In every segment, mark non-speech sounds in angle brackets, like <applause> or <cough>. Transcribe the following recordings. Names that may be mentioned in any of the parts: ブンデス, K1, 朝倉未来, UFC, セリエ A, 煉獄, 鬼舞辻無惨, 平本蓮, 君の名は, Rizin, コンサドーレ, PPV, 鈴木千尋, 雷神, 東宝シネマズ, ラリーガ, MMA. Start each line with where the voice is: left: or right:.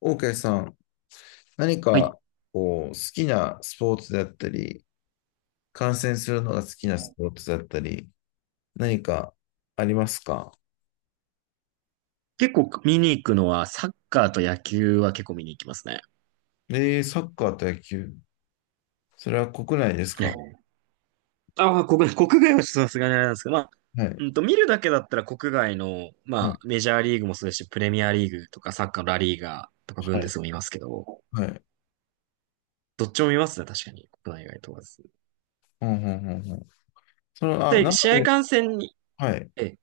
left: OK さん、何
right: はい。
left: かこう好きなスポーツだったり、観戦するのが好きなスポーツだったり、何かありますか？
right: 結構見に行くのは、サッカーと野球は結構見に行きますね。
left: えサッカーと野球。それは国内ですか？
right: ね。ああ、<laughs> 国外はちょっとさすがにあれなんですけど、まあ、
left: はい、
right: 見るだけだったら国外の、
left: は
right: ま
left: い、
right: あ、メジャーリーグもそうですし、プレミアリーグとか、サッカーのラリーガーとか、ブン
left: は
right: デ
left: い、
right: スも見ますけど、
left: はい。
right: どっちも見ますね、確かに。国内外問わず。
left: うんうんうんうん。
right: で、
left: 生
right: 試合
left: で、
right: 観戦に、
left: はい。
right: ええ、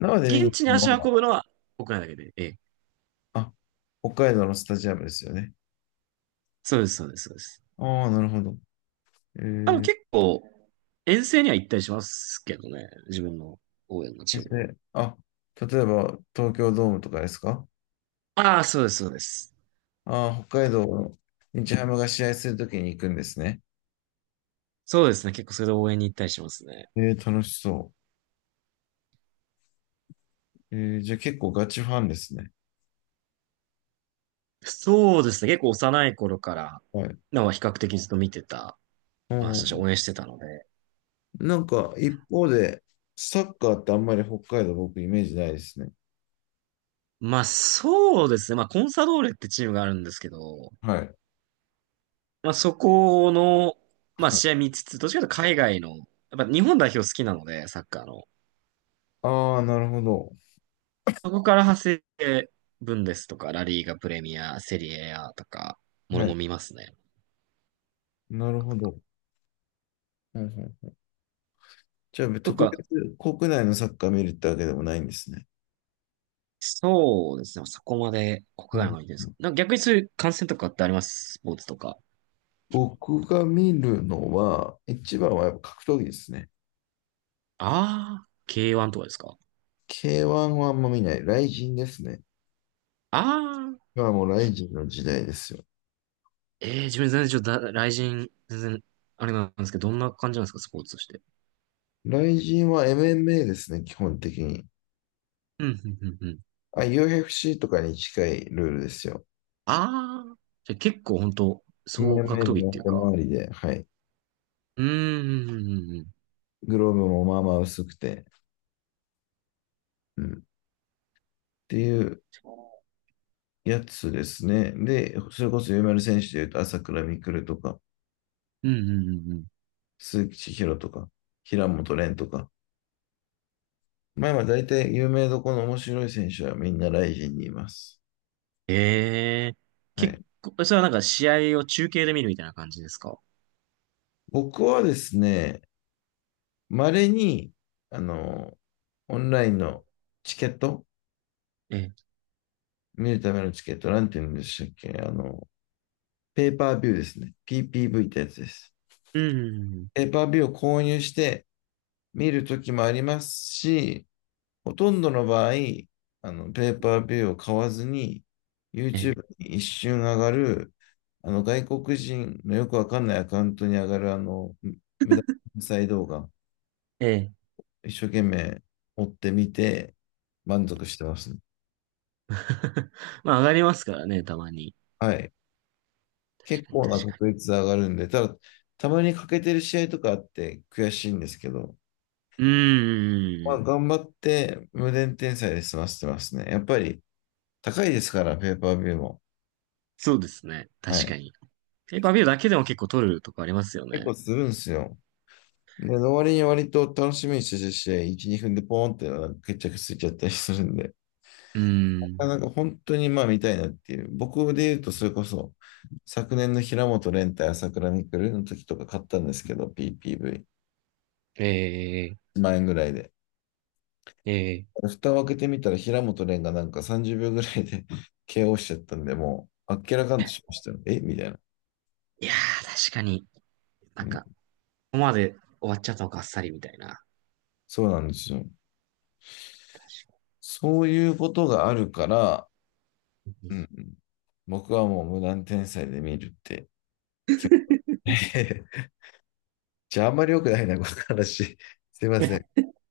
left: 生で見
right: 現
left: に
right: 地に
left: 行
right: 足
left: く
right: を
left: のは、
right: 運ぶのは国内だけで、ええ、
left: あ、北海道のスタジアムですよね。
right: そうです、そうです、そうです。
left: ああ、なるほど。え
right: あの、
left: ー、
right: 結構、遠征には行ったりしますけどね、自分の応援のチームの。
left: であ、例えば東京ドームとかですか？
right: ああ、そうです、そうです。
left: ああ、北海道の日ハムが試合するときに行くんですね。
right: そうですね。結構それで応援に行ったりしますね。
left: 楽しそう。じゃあ結構ガチファンですね。
right: そうですね。結構幼い頃から、
left: はい。
right: なんか比較的ずっと見てた、
left: う
right: まあ、そして
left: ん。
right: 応援してたので。
left: なんか一方で、サッカーってあんまり北海道僕イメージないですね。
right: まあ、そうですね。まあ、コンサドーレってチームがあるんですけど、
left: はい。
right: まあ、そこの、まあ、
left: はい、
right: 試合見つつ、どっちかというと海外の、やっぱ日本代表好きなので、サッカーの。
left: ああ、なるほど。
right: そこから派生して、ブンデスとか、ラリーガプレミア、セリエ A とか、もろ
left: は
right: も
left: い。
right: ろ見ますね。
left: なるほど。はいはい。じゃあ
right: と
left: 特
right: か、
left: 別国内のサッカー見るってわけでもないんですね。
right: そうですね。そこまで
left: う
right: 国外の
left: ん。
right: 方に行ってるんですか。なんか逆にそういう観戦とかってありますスポーツとか。
left: 僕が見るのは、一番はやっぱ格闘技ですね。
right: ああ、K1 とかですか。
left: K1 はあんま見ない。ライジンですね。
right: ああ、
left: がもうライジンの時代ですよ。
right: ええ自分全然ちょっとだ、雷神、全然、あれなんですけど、どんな感じなんですか、スポーツとして。
left: ライジンは MMA ですね、基本的に。
right: うん、うん、うん、うん。
left: あ、UFC とかに近いルールですよ。
right: ああ、じゃあ結構本当総格
left: MMA
right: 闘技っ
left: の
right: ていう
left: 手
right: か。
left: 回りで、はい。
right: うーん、うん、うん、うん、
left: グローブもまあまあ薄くて、うん。っていうやつですね。で、それこそ有名な選手でいうと、朝倉未来とか、
right: うん、うんうんうん。
left: 鈴木千尋とか、平本蓮とか。まあ今大体有名どこの面白い選手はみんなライジンにいます。
right: ええ
left: は
right: 結
left: い。
right: 構、それはなんか試合を中継で見るみたいな感じですか。
left: 僕はですね、稀に、あの、オンラインのチケット、
right: ええ、
left: 見るためのチケット、なんて言うんでしたっけ、あの、ペーパービューですね。PPV ってやつです。
right: うん、うんうん
left: ペーパービューを購入して見るときもありますし、ほとんどの場合、ペーパービューを買わずに、
right: うん、え
left: YouTube に一瞬上がる、外国人のよくわかんないアカウントに上がる、無駄な再動画、
right: え、ええ。
left: 一生懸命追ってみて、満足してます、ね。
right: <laughs> まあ、上がりますからね、たまに。
left: はい。結
right: 確かに、
left: 構な
right: 確かに。
left: 確率で上がるんで、ただ、たまに欠けてる試合とかあって悔しいんですけど、
right: う
left: ま
right: ー
left: あ、
right: ん。
left: 頑張って無限転載で済ませてますね。やっぱり高いですから、ペーパービューも。
right: そうですね。
left: は
right: 確
left: い。
right: かに。ペーパービューだけでも結構取るとこありますよ
left: 結
right: ね。
left: 構するんですよ。で、わ割に割と楽しみにしてた試合、1、2分でポーンってなんか決着ついちゃったりするんで、
right: うーん。
left: なんか本当にまあ見たいなっていう。僕で言うと、それこそ、昨年の平本蓮対朝倉未来の時とか買ったんですけど、PPV。1
right: ええ
left: 万円ぐらいで。
right: ええ
left: 蓋を開けてみたら平本蓮がなんか30秒ぐらいで <laughs> KO しちゃったんで、もう、あっけらかんとしましたよ。えみたいな、
right: いやー、確かに。な
left: う
right: ん
left: ん。
right: か、ここまで終わっちゃったのか、あっさりみたいな。
left: そうなんですよ。
right: 確か
left: そういうことがあるから、うん、
right: に。
left: 僕はもう無断天才で見るって決て。<laughs> じゃあ、あんまり良くないな、この話。<laughs> すいません。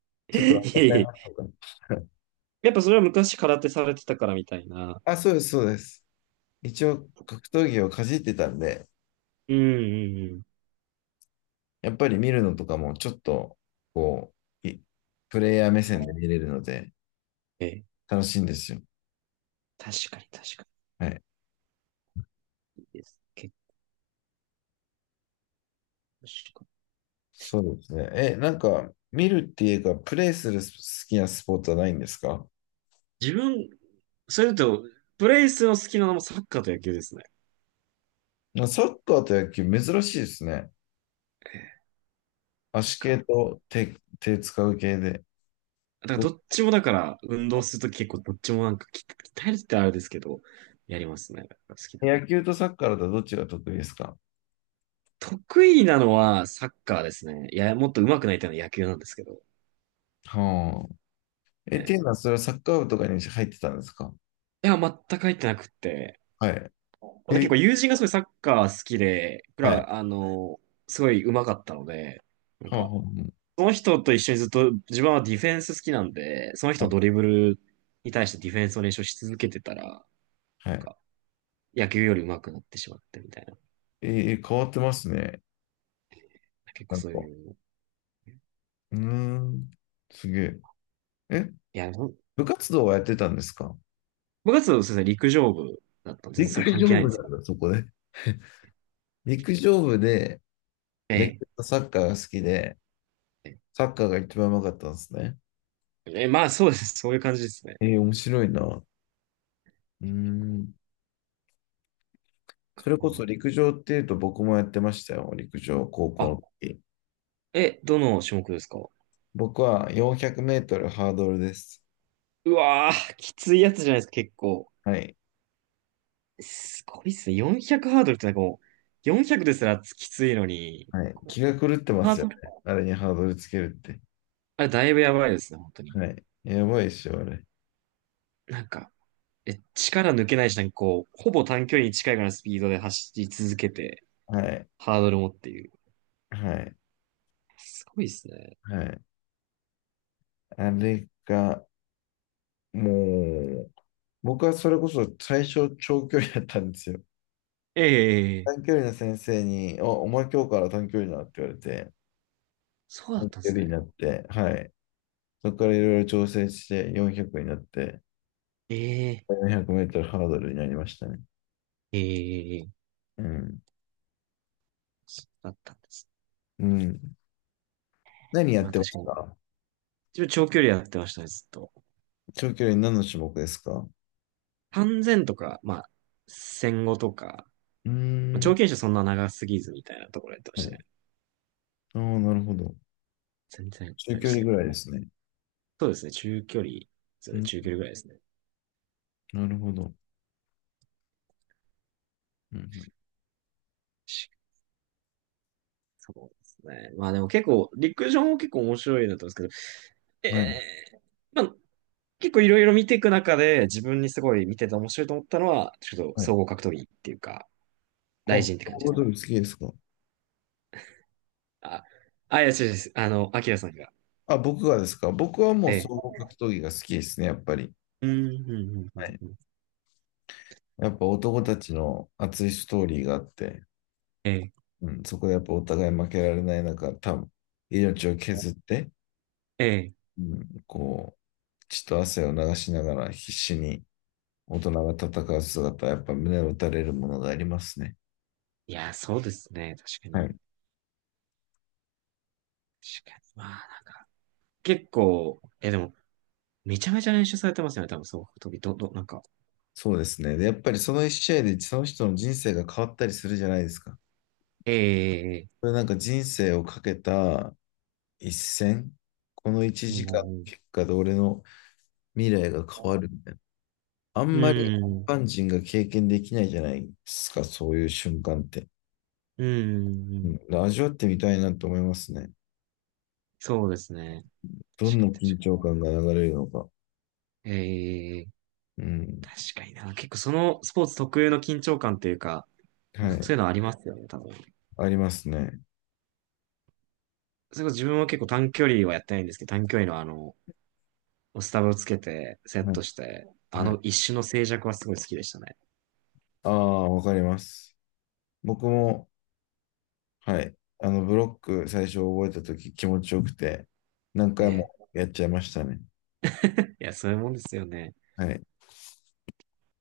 right: <laughs> い
left: ちょっと
right: え
left: 忘れちゃ
right: い
left: いま
right: え。
left: したか。
right: やっぱそれは昔空手されてたからみたいな。
left: <laughs> あ、そうです、そうです。一応、格闘技をかじってたんで、
right: うんうんうん。
left: やっぱり見るのとかもちょっと、こう、プレイヤー目線で見れるので、
right: ええ。
left: 楽しいんですよ。
right: 確かに確か
left: はい。
right: に。いいです。結構確かに
left: そうですね。え、なんか、見るっていうか、プレイする好きなスポーツはないんですか？
right: 自分、それだと、プレイスの好きなのもサッカーと野球ですね。
left: なサッカーと野球、珍しいですね。
right: ええなん
left: 足系
right: か、
left: と手、手使う系で。
right: だから
left: ど
right: どっちもだから、運動するとき結構どっちもなんか鍛えるってあれですけど、やりますね。好きだ。
left: 野球とサッカーだとどっちが得意ですか？
right: 得意なのはサッカーですね。いや、もっと上手くなりたいのは野球なんですけど。
left: はあ。え、っていう
right: え
left: の
right: え
left: は、それはサッカー部とかに入ってたんですか？
right: いや、全く入ってなくって。
left: はい。
right: また結
left: え、
right: 構友人がすごいサッカー好きで、僕
left: はい。
right: ら、あの、すごい上手かったので、なん
left: はあ、
right: か、
left: は
right: その人と一緒にずっと、自分はディフェンス好きなんで、その
left: あ、
right: 人の
left: は
right: ドリブルに対してディフェンスを練習し続けてたら、
left: あ
right: な
left: は
right: ん
left: い。は
right: か、
left: い。
right: 野球より上手くなってしまってみたいな。
left: えー変わってますね。
right: 結構
left: なん
right: そう
left: か。
right: いう
left: うーん。すげえ。え、
right: いや、ほん
left: 部活動はやってたんですか？
right: 部そうですね、陸上部だったので、全然
left: 陸
right: それ関係
left: 上
right: ないん
left: 部
right: です
left: なん
right: よ。
left: だ、そこで。陸上部で
right: え
left: 野球
right: え。
left: とサッカーが好きで、
right: え
left: サッカーが一番うまかったんですね。
right: え、えまあ、そうです。そういう感じですね。
left: えー面白いな。うー
right: こ
left: ん。
right: う
left: それこそ
right: か
left: 陸上っていうと僕もやってましたよ。陸上、高校
right: あ、
left: の時。
right: え、どの種目ですか。
left: 僕は400メートルハードルです。
right: うわー、きついやつじゃないですか、結構。
left: はい。
right: すごいっすね。400ハードルってなんかもう、400ですらきついのに、
left: はい。
right: こ
left: 気
right: う、
left: が狂ってま
right: ハー
left: すよ
right: ドル、
left: ね。あれにハードルつけるって。
right: あれだいぶやばいですね、本当に。
left: はい。やばいっしょ、あれ。
right: なんか、え、力抜けないし、なんかこう、ほぼ短距離に近いぐらいのスピードで走り続けて、
left: はい。
right: ハードルもっていう。
left: はい。
right: すごいっすね。
left: はい。あれが、もう、僕はそれこそ最初長距離だったんですよ。
right: ええ
left: 短距離の先生に、お前今日から短距離だって言われて、
right: そうだ
left: 短
right: ったんで
left: 距
right: す
left: 離に
right: ね。
left: なって、はい。そこからいろいろ調整して400になって、
right: ええ、
left: 400メートルハードルになりましたね。
right: ええ、
left: うん。
right: そうだったんですね。
left: うん。何や
right: ま
left: っ
right: あ
left: てま
right: 確か
left: し
right: に。
left: た？
right: 自分長距離やってましたね、ずっと。
left: 長距離何の種目ですか？
right: 3 0とか、まあ、1 5とか、
left: うー
right: まあ、長
left: ん。
right: 距離じゃそんな長すぎずみたいなところやってま
left: は
right: したね。
left: い。ああ、なるほど。
right: 全然、あ
left: 中
right: れで
left: 距
right: し
left: 離
right: た
left: ぐ
right: け
left: らいで
right: ど。
left: すね。
right: そうですね、中距離、そ
left: う
right: う
left: ん。
right: 中距離ぐらいですね。
left: なるほど。うん。
right: しそうですね。まあでも結構、陸上も結構面白いなと思うんですけど、
left: うん
right: え
left: はい。
right: え、まあ、結構いろいろ見ていく中で、自分にすごい見てて面白いと思ったのは、ちょっと
left: はい。あ、
right: 総合格闘技っていうか、大
left: 総
right: 臣って感じ
left: 合
right: です
left: 格
right: か。
left: 闘技好きですか？
right: あ、あ、いや、違う違う、あの、アキラさんが。
left: あ、僕がですか？僕はもう総
right: ええ。
left: 合格闘技が好きですね、やっぱり。
right: うん、うん、うん、う
left: は
right: ん。
left: い。
right: うん
left: やっぱ男たちの熱いストーリーがあって、
right: ええ、
left: うん、そこでやっぱお互い負けられない中、多分命を削って、
right: ええ。
left: うん、こう、血と汗を流しながら必死に大人が戦う姿、やっぱ胸を打たれるものがありますね。
right: いや、そうですね。確か
left: は
right: に。
left: い。
right: 確かに。まあ、結構、え、でも、めちゃめちゃ練習されてますよね。多分、そう、時、なんか。
left: そうですね。で、やっぱりその一試合でその人の人生が変わったりするじゃないですか。
right: ええ、ええ、
left: これなんか人生をかけた一戦、この一
right: う
left: 時
right: ん、
left: 間の
right: うん、
left: 結果で俺の未来が変わるみたいな。あん
right: う
left: まり一
right: ん、
left: 般人が経験できないじゃないですか、そういう瞬間って。
right: うん、う
left: う
right: ん
left: ん、味わってみたいなと思いますね。
right: そうですね。
left: ど
right: 確
left: ん
right: か
left: な
right: に、
left: 緊
right: 確
left: 張
right: か
left: 感が流れるのか。
right: に。ええ、
left: うん。
right: 確かにな。結構、そのスポーツ特有の緊張感というか、なん
left: は
right: かそ
left: い。
right: ういうのありますよね、多分。
left: ありますね。
right: それこそ自分は結構短距離はやってないんですけど、短距離のあの、スタバをつけて、セッ
left: は
right: ト
left: い。
right: して、あ
left: はい。
right: の一種の静寂はすごい好きでしたね。
left: ああ、わかります。僕も、はい。ブロック最初覚えたとき気持ちよくて、何回
right: え
left: も
right: え。
left: やっちゃいましたね。
right: いや、そういうもんですよね。
left: はい。